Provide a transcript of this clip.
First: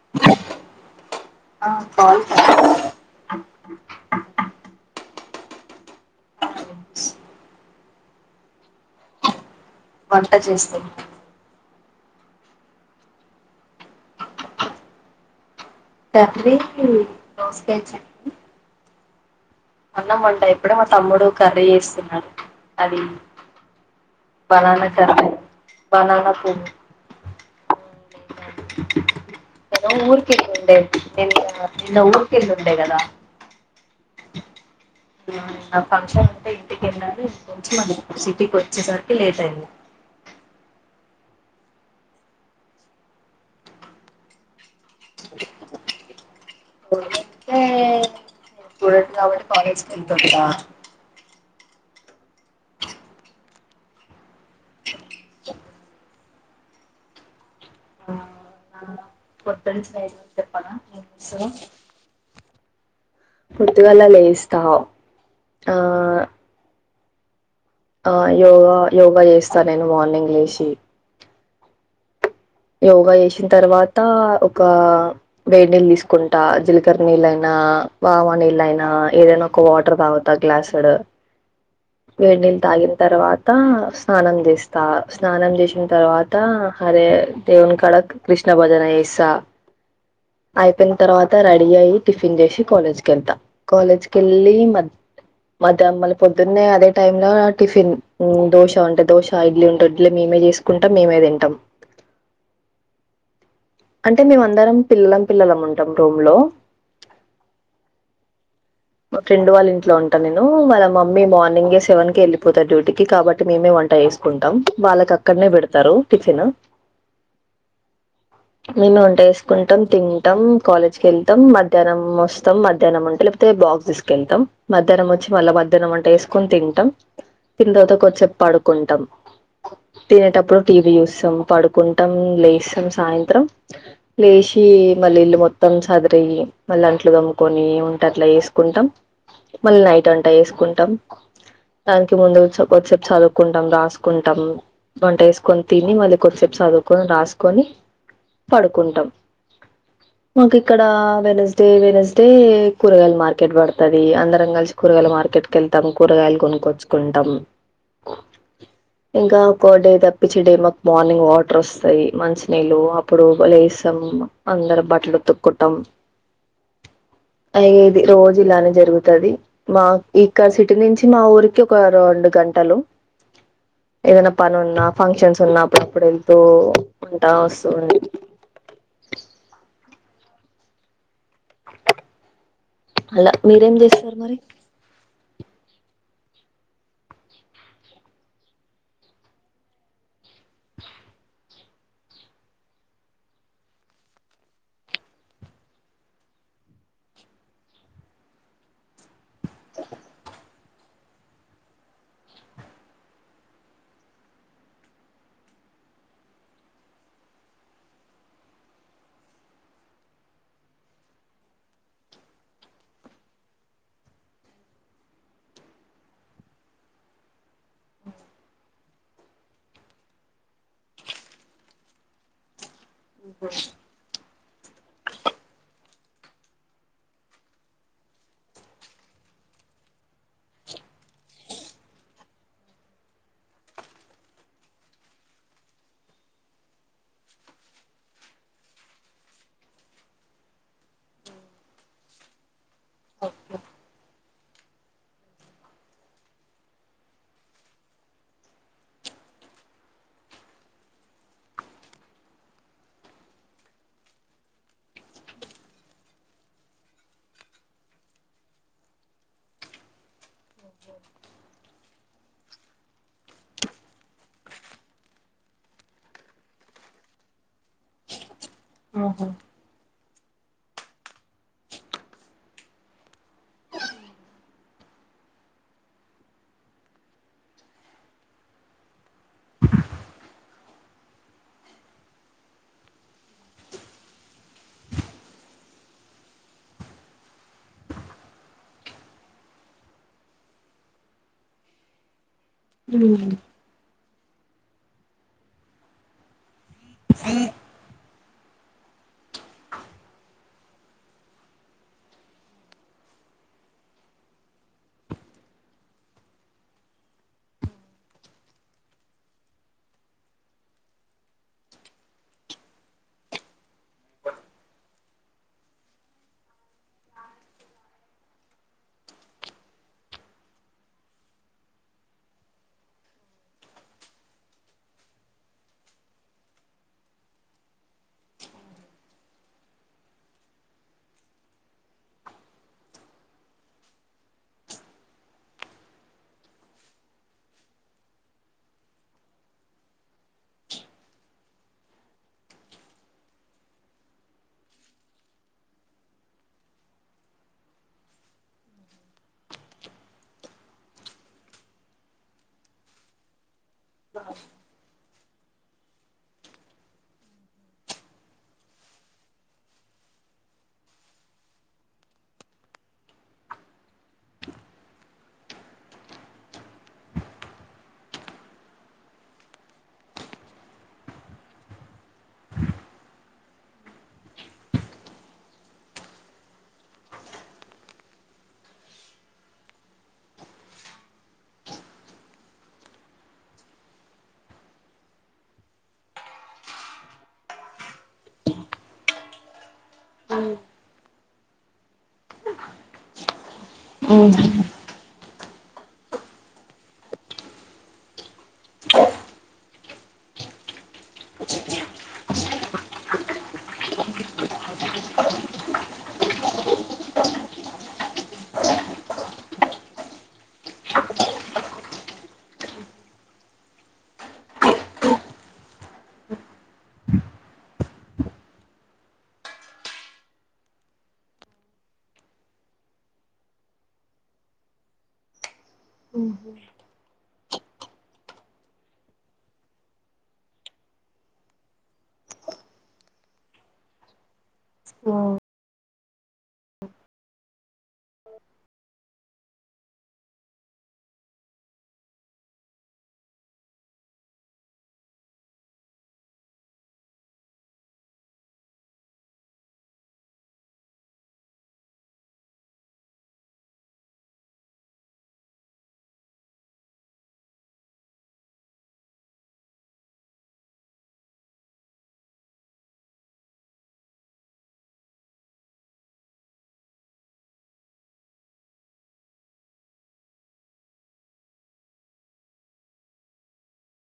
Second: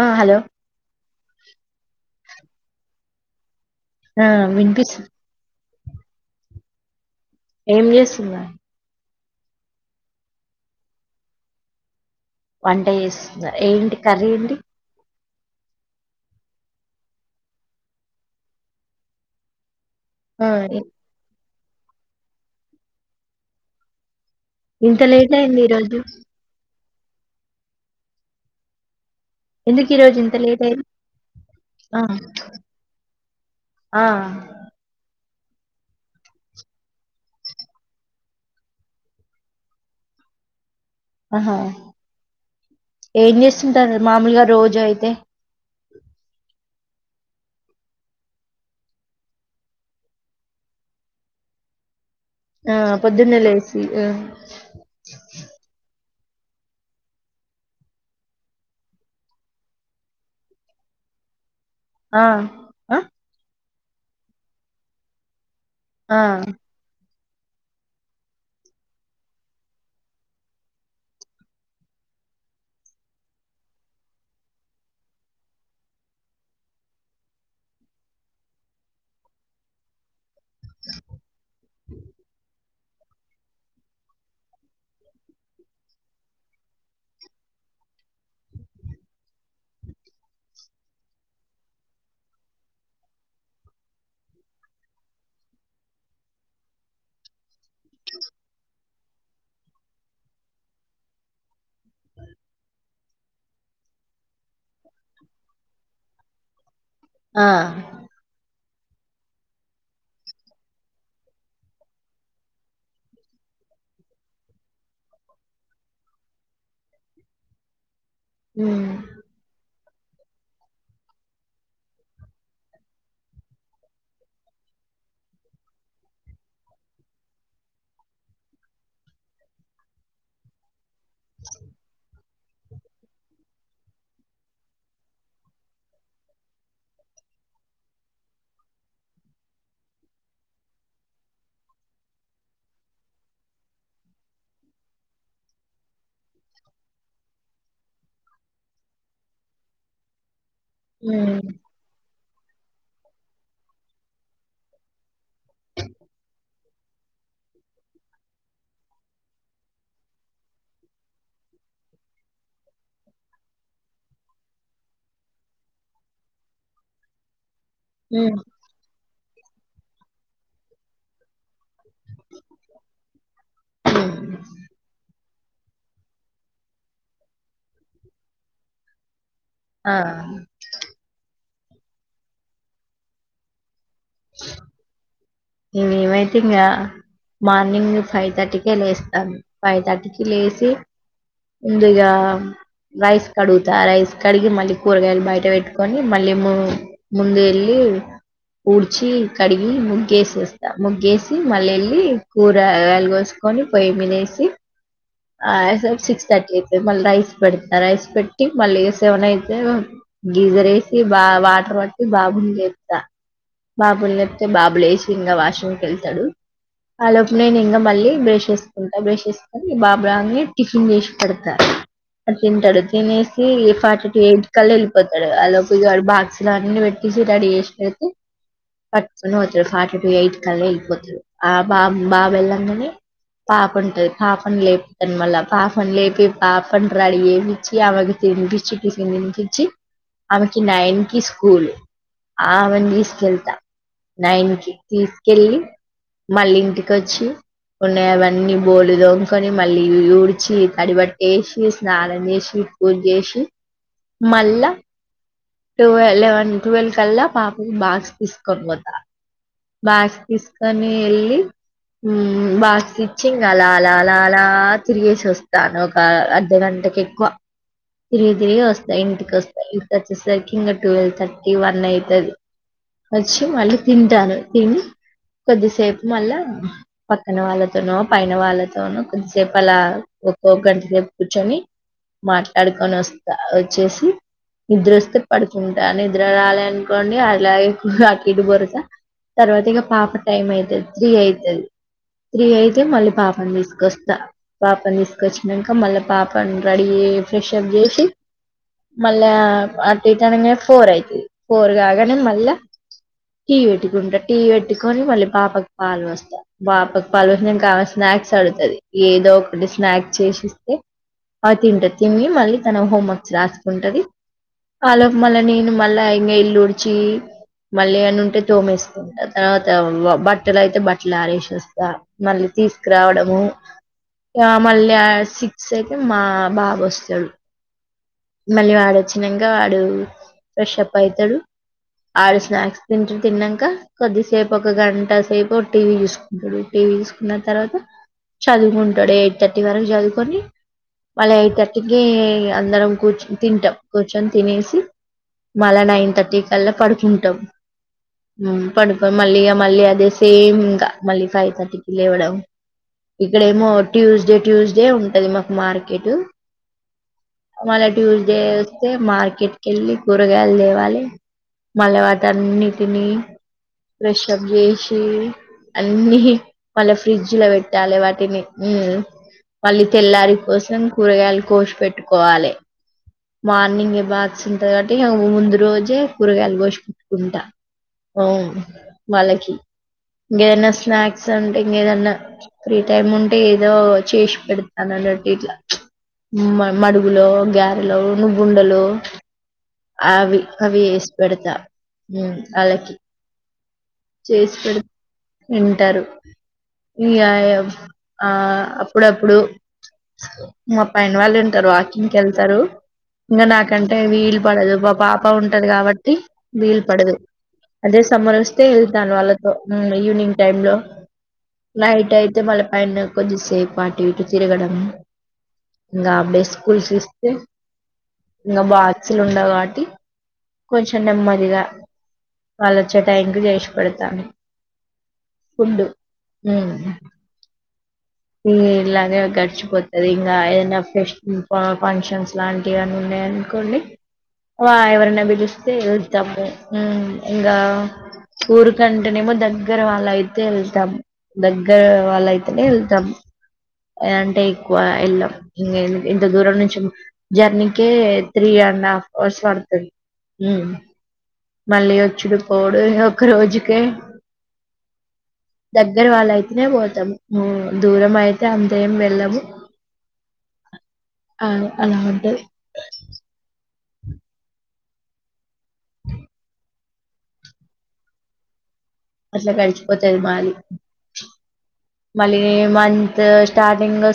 ఆ హలో ఆ కాల్ ఆ వినిపిస్తు ఏం చేస్తున్నారు వంట చేస్తున్న వంట చేస్తుందా ఏంటి కర్రీ ఏంటి కర్రీ దోసకాయ చట్నీ అన్నం వొండా ఆ! ఇప్పుడే ఇ మా తమ్ముడు కర్రీ చేస్తుండు అది బనానా ఇంత కర్రీ లేట్ అయింది ఈరోజు. బనానా ఫ్రై ఎందుకు ఈరోజు ఊరికి ఇంత లేట్ అయింది? ఎల్లుండి నేను నిన్న ఆ! ఊరికి ఎల్లుండి కదా ఆ ఆ ఫంక్షన్ ఉంటే ఇంటికి వెళ్ళాలి వోచి సిటీకి వచ్చేసరికి లేట్ అయింది ఆహా ఏం చేస్తుంటారు మామూలుగా రోజు జో యితే రోజు అయితే స్టూడెంట్ కాబట్టి కాలేజీకి వెళ్తుంటా ఆ పొద్దున్నె లేసి ఆ ఆ పొద్దునుంచి నైట్ వరకు చెప్పనా వర్క్ ఆ పొద్దుగాల లేయిస్తావు ఆ ఆ యోగా యోగా చేస్తా నేను మార్నింగ్ లేసి యోగా చేసిన తర్వాత ఒక వేడి నీళ్ళు తీసుకుంటా జీలకర నీళ్ళ అయినా ఆ బావా నీళయినా ఏదైనా ఒక వాటర్ తాగుతా గ్లాసుడు వేడి నీళ్ళు తాగిన తర్వాత స్నానం చేస్తా స్నానం చేసిన తర్వాత అరే దేవుని కాడ కృష్ణ భజన చేస్తా అయిపోయిన తర్వాత రెడీ అయి టిఫిన్ చేసి కాలేజ్ క వెళ్తాం కాలేజ్కివెళ్ళి మ మధ్య మమ్మల్ని పొద్దున్నే అదే టైం లో టిఫిన్ దోశ ఉంటయి దోశ ఇడ్లీ ఉంటు ఇడ్లీ మీ చేసుకుంటా మేమే తింటాం అంటే మేమ అందరం పిల్లం పిల్లలము ఉంటాం రూమ్ లో ఆ ఫ్రెండ్ వాళ్ళ ఇంట్లో ఉంటను నేను వాళ్ళ మమ్మీ మార్నింగ సెవెన్ కే వెళ్ళిపోతాది డ్యూటీకి కాబట్టి మేమే వంట వంట చేసుకుంటాం వాళ్లకు అక్కడనే పెడతారు టిఫిన్ హ్మ్. మేము వంట వేసుకుంటాం తింటాం కాలేజ్ క వెళ్తాం మధ్యాహ్నం వస్తాం మధ్యాహ్నం వంటలే తే బాక్స్ తీసుకెళ్తాం మధ్యాహ్నం వచ్చి మళ్ళా మధ్యాహ్నం అంటే వేసుకొని తింటాం తినిన తర్వాత కొద్దిసేపు పడుకుంటాం తినేటప్పుడు టీవీ చూస్తాం పడుకుంటాం లేస్తాం సాయంత్రం లే సి మళ్ళీ ఇల్లు మొత్తం సదిరి మళ్ళ అట్లు తోముకొని ఉ ట అట్లా వేసుకుంటాం మళ్ళీ నైట్ వంటా వేసుకుంటాం దానికి ముందు కొద్దిసేపు చదువుకుంటాం రాసుకుంటాం వంట వేసుకొని తిని మళ్ళీ కొద్దిసేపు చదువుకొని రాసుకొని పడుకుంటాం మాకు ఇక్కడ హ్మ్. వెనస్డే వెనస్డే కూరగాయలు మార్కెట్ పడుతుది అందరం కలిసి కూరగాయల మార్కెట్ కే వెళ్తాం కూరగాయలు కొనుకొచ్చుకుంటాం ఇంకా ఒక డే తప్పిించి డే మాకు మార్నింగ్ వాటర్ వస్తాయి మంచినీళ్ళు అప్పుడు లే స్తం అందరు బట్టలు ఉతుక్కుంటాం అయ్యేది హ్మ్. రోజు ఇలానే జరుగుతుది మా ఇక్క సిటీ నుంచి మా ఊరికి ఒక రెండు గంటలు ఏదైనా హ్మ్. పని ఉన్నా ఫంక్షన్స్ ఉన్నా అప్పుడు వెళ్తూ ఉంటా వస్తూ ఉడి ఆ అలా మీరేం చేస్త మేము ఏం ంగ్ మార్నింగ్ ఫైవ్ థర్టీకే లేస్తాము ఫైవ్ థర్టీకి లేచి ముందిగా రైస్ కడుగుతా రైస్ కడిగి మళ్ళీ కూరగాయలు బయట పెట్టుకొని మళ్ళీ ము ముందు వెళ్ళి లీ ఊడ్చి కడిగి ముగ్గు వేసేసి ముగ్గేసి మళ్ళళ్ళి కూరగాయలు కోసుకొని పొయ్యి మీనేసి ఆ సిక్స్ థర్టీ అయితే మళ్ళీ రైస్ పెడత రైస్ పెట్టి మళ్ళీ సెవెన్ అయితే గీజర్ వేసి బా వాటర్ పట్టి బాబు నీ లేపుతా బాబులు లేపితే బాబులేచంగా వాశ్రుంకి వెళ్తడు ఆ లోపున ఇంకా మళ్ళీ బ్రష్ చేసుకుంటాారు బ్రష్ చేసుకొని బాబుాని టిఫిన్ చేసి పెడతారు తింటాడు తినేసి క్వార్టర్ టు ఎయిట్ క్క వెళ్ళిపోతాడు అ లోపు ఇ బాక్స్లు అన్నిీ పెటేసి రెడీ చేసిన పెతే పట్టుకొని పోతారు ఫార్టీ టు ఎయిట్ కల్ళ వెళ్ళిపోతారు ఆ బాబ బాబ వెళ్ళంగానే పాప పాప లేపి మల్లా పాపను లేపి పాపను రెడీ చేపించి రెడీ చేపించి తినిపించి ఆమెకి నైన్ కి స్కూల్ ఆమెను తీసుకు తీకెళ్తా నైన్ కి తీసుకెళ్ళి మల్లి ఇంటికిొచ్చి ఉన్నాయి అవన్నీ బోడు దొంగకొని మళ్ళీ ఊడ్చి తడిబట్ట వేసి స్నానం చేసి పూజ చేేశి మల్ల వ లెవెన్ ట్వెల్వ్ కల్లా పాపకి బాక్స్ తీసుకొని పోత బాక్స్ తీసుకొని వెళ్ళి బాక్స్ ఇచి ఇంక అలా అలా అలా అలా తిరిగేసి వస్తాను ఒక అర్ధగంట ఇంటకి ఎక్కువ తిరిగి తిరిగి వస్తాయి ఇంటికి వస్తాయి సకి ఇం ట్వెల్వ్ తర్టీ వన్ అయితుది వచ్చి మల్లా తింటను తిని కొద్దిసేపు మళ్ళా పక్కన వాళ్ళతోనో పైన వాళ్ళతోనో కొద్దిసేపు అలా ఒక్కొక్క గంట సేపు కూర్చొని మాట్లాడుకొని వస్తా వచ్చేసి నిద్రస్తే పడుతుంటా నిద్ర రాలేదు అనుకోండి అలా కాకిటు బొరుస తర్వాత ఇక పాప టైం అవుతుంది త్రీ అవుతుంది త్రీ అయితే మళ్ళీ పాపను తీసుకొస్తా పాపని తీసుకొచ్చినాక మళ్ళీ పాపని రెడీ ఫ్రెష్ప్ చేసి మళ్ళా అటిట్గా ఫోర్ అయితుది ఫోర్గాగానే మళ్ళ టీ పెట్టుకుంటా టీ పెట్టుకొని మళ్ళీ పాపకి పాలు వస్తా పాపకు పాలు వస్త నేను కావాల్సిన స్నాక్స్ అడుగుతది ఏదో ఒకటి స్నాక్స్ చేసిస్తే అ తింటది తివి మళ్ళీ తన హోంవర్క్ రాసుకొంటాది అలోపు మళ్ళ నీను మళ్ళ ఇల్లు ఊడ్చి మళ్ళీ అన్న ఉంటే తోమేస్తుంటా తర్వాత బట్టలు అయితే బట్టలు ఆరేసేస్తా మళ్ళీ తీసుకురావడము ఆ మళ్ళీ సిక్స్ అయితే మా బాబు వస్తాడు మళ్ళీ వాడు వచ్చినంక వాడు ఫ్రెష్ అప్ అయితాడు ఆడు స్నాక్స్ తింట తిన్నాక కొద్దిసేపు ఒక గంట సేపు టీవీ చూసుకుంటాడు తీసుకున్న తర్వాత చదువుకుంటాడు ఎయిట్ థర్టీ వరకు చదువుకొని మళ్ళీ ఎయిట్ థర్టీ కీ అందరం కూర్చొని తింటాం కూర్చొని తినేసి మళ్ళా నైన్ థర్టీ కల్లా పడుకుంటాం పడుకని మళ్ళీగా మళ్ళీ అదే సేమ్ ఇంకా మళ్ళీ ఫైవ్ థర్టీకి లేవడం ఇక్కడేమో ట్యూస్డే ట్యూస్డే ఉంటది మాకు మార్కెట్ మళ్ళ ట్యూస్డే వస్తే మార్కెట్ కి వెళ్ళి కూరగాయలు తేవాలి మల్లా వాళ్లనిటినీ ప్ర్రెషప్ చేసి అన్ని మళ్ళ ఫ్రిడ్జ్ లో పెట్టాలి వాటిని మళ్ళ తెల్లారి కోసం కూరగాయలు కోసిపెట్టుకోవాలి మార్నింగ్ బాక్స్ ఉంటది కాబట్టి ఇక ముందు రోజే కూరగాయలు కోసి పెట్టుకుంటా హా వాలకి ఇంకేదనా స్నాక్స్ అంటే ఇంకేదన్నా ఫ్రీ టైమ్ ఉంటే ఏదో చేసి పెడతాన లా మడుగులో గ్యాస్ లో నువ్వుండలో అవి అవి చే పెడతా అలకి ఉహు వింటారు ఇ ఆ అప్పుడప్పుడు మా పైన వాళ్ళు వింటారు వాకింగ్కి వెళ్తారు ఇంకా నాకంటే వీలు పడదు మా పాప ఉంటది కాబట్టి వీలు పడదు అదే సమ్మర్ వస్తే వెళ్తాను వాళ్ళతో ఈవినింగ్ టైమ్ లో నైట్ అయితే మళ్ళీ పైన కొద్దిసేపు అటు ఇటు తిరగడం ఇంకా అబ్బే స్కూల్ ఇస్తే ఇంకా బాక్సులు ఉండవు కాబట్టి కొంచెం నెమ్మదిగా వాళ్ళోచ్చే థ్యాంక్యూ ఫుడ్ చేసి పెడతా ఉండు ఉమ్ ఉమ్ ఇలాగే గడిచిపోతది ఇంకా ఏదైనా ఫస్ట్ ఫంక్షన్స్ లాంటివి అన్నాయి అనుకోండి ఆ హ్మ్. ఎవరైనా పిలుస్తే తము ఉమ్ ఇంకా ఊరికంటేనేమో దగ్గర వాళ్ళ అయితే వెళ్తాం దగ్గర వాళ్ళయితేనే వెళ్తాం అంటే ఎక్కువ వెళ్ళం ఇంత దూరం నుంచి జర్నీకే త్రీ ఇ నాకోసం అరుస్తది ఉమ్ మళ్ళీ వచ్చుడు పోడు ఒక రోజుకే దగ్గర వాళ్ళు అయితేనే పోతాం దూరం అయితే అంతే వెళ్ళాము అ అలా ఉంటది అట్లా గడిచిపోతారు బాలి మళ్ళీ మంత్ స్టార్టింగ్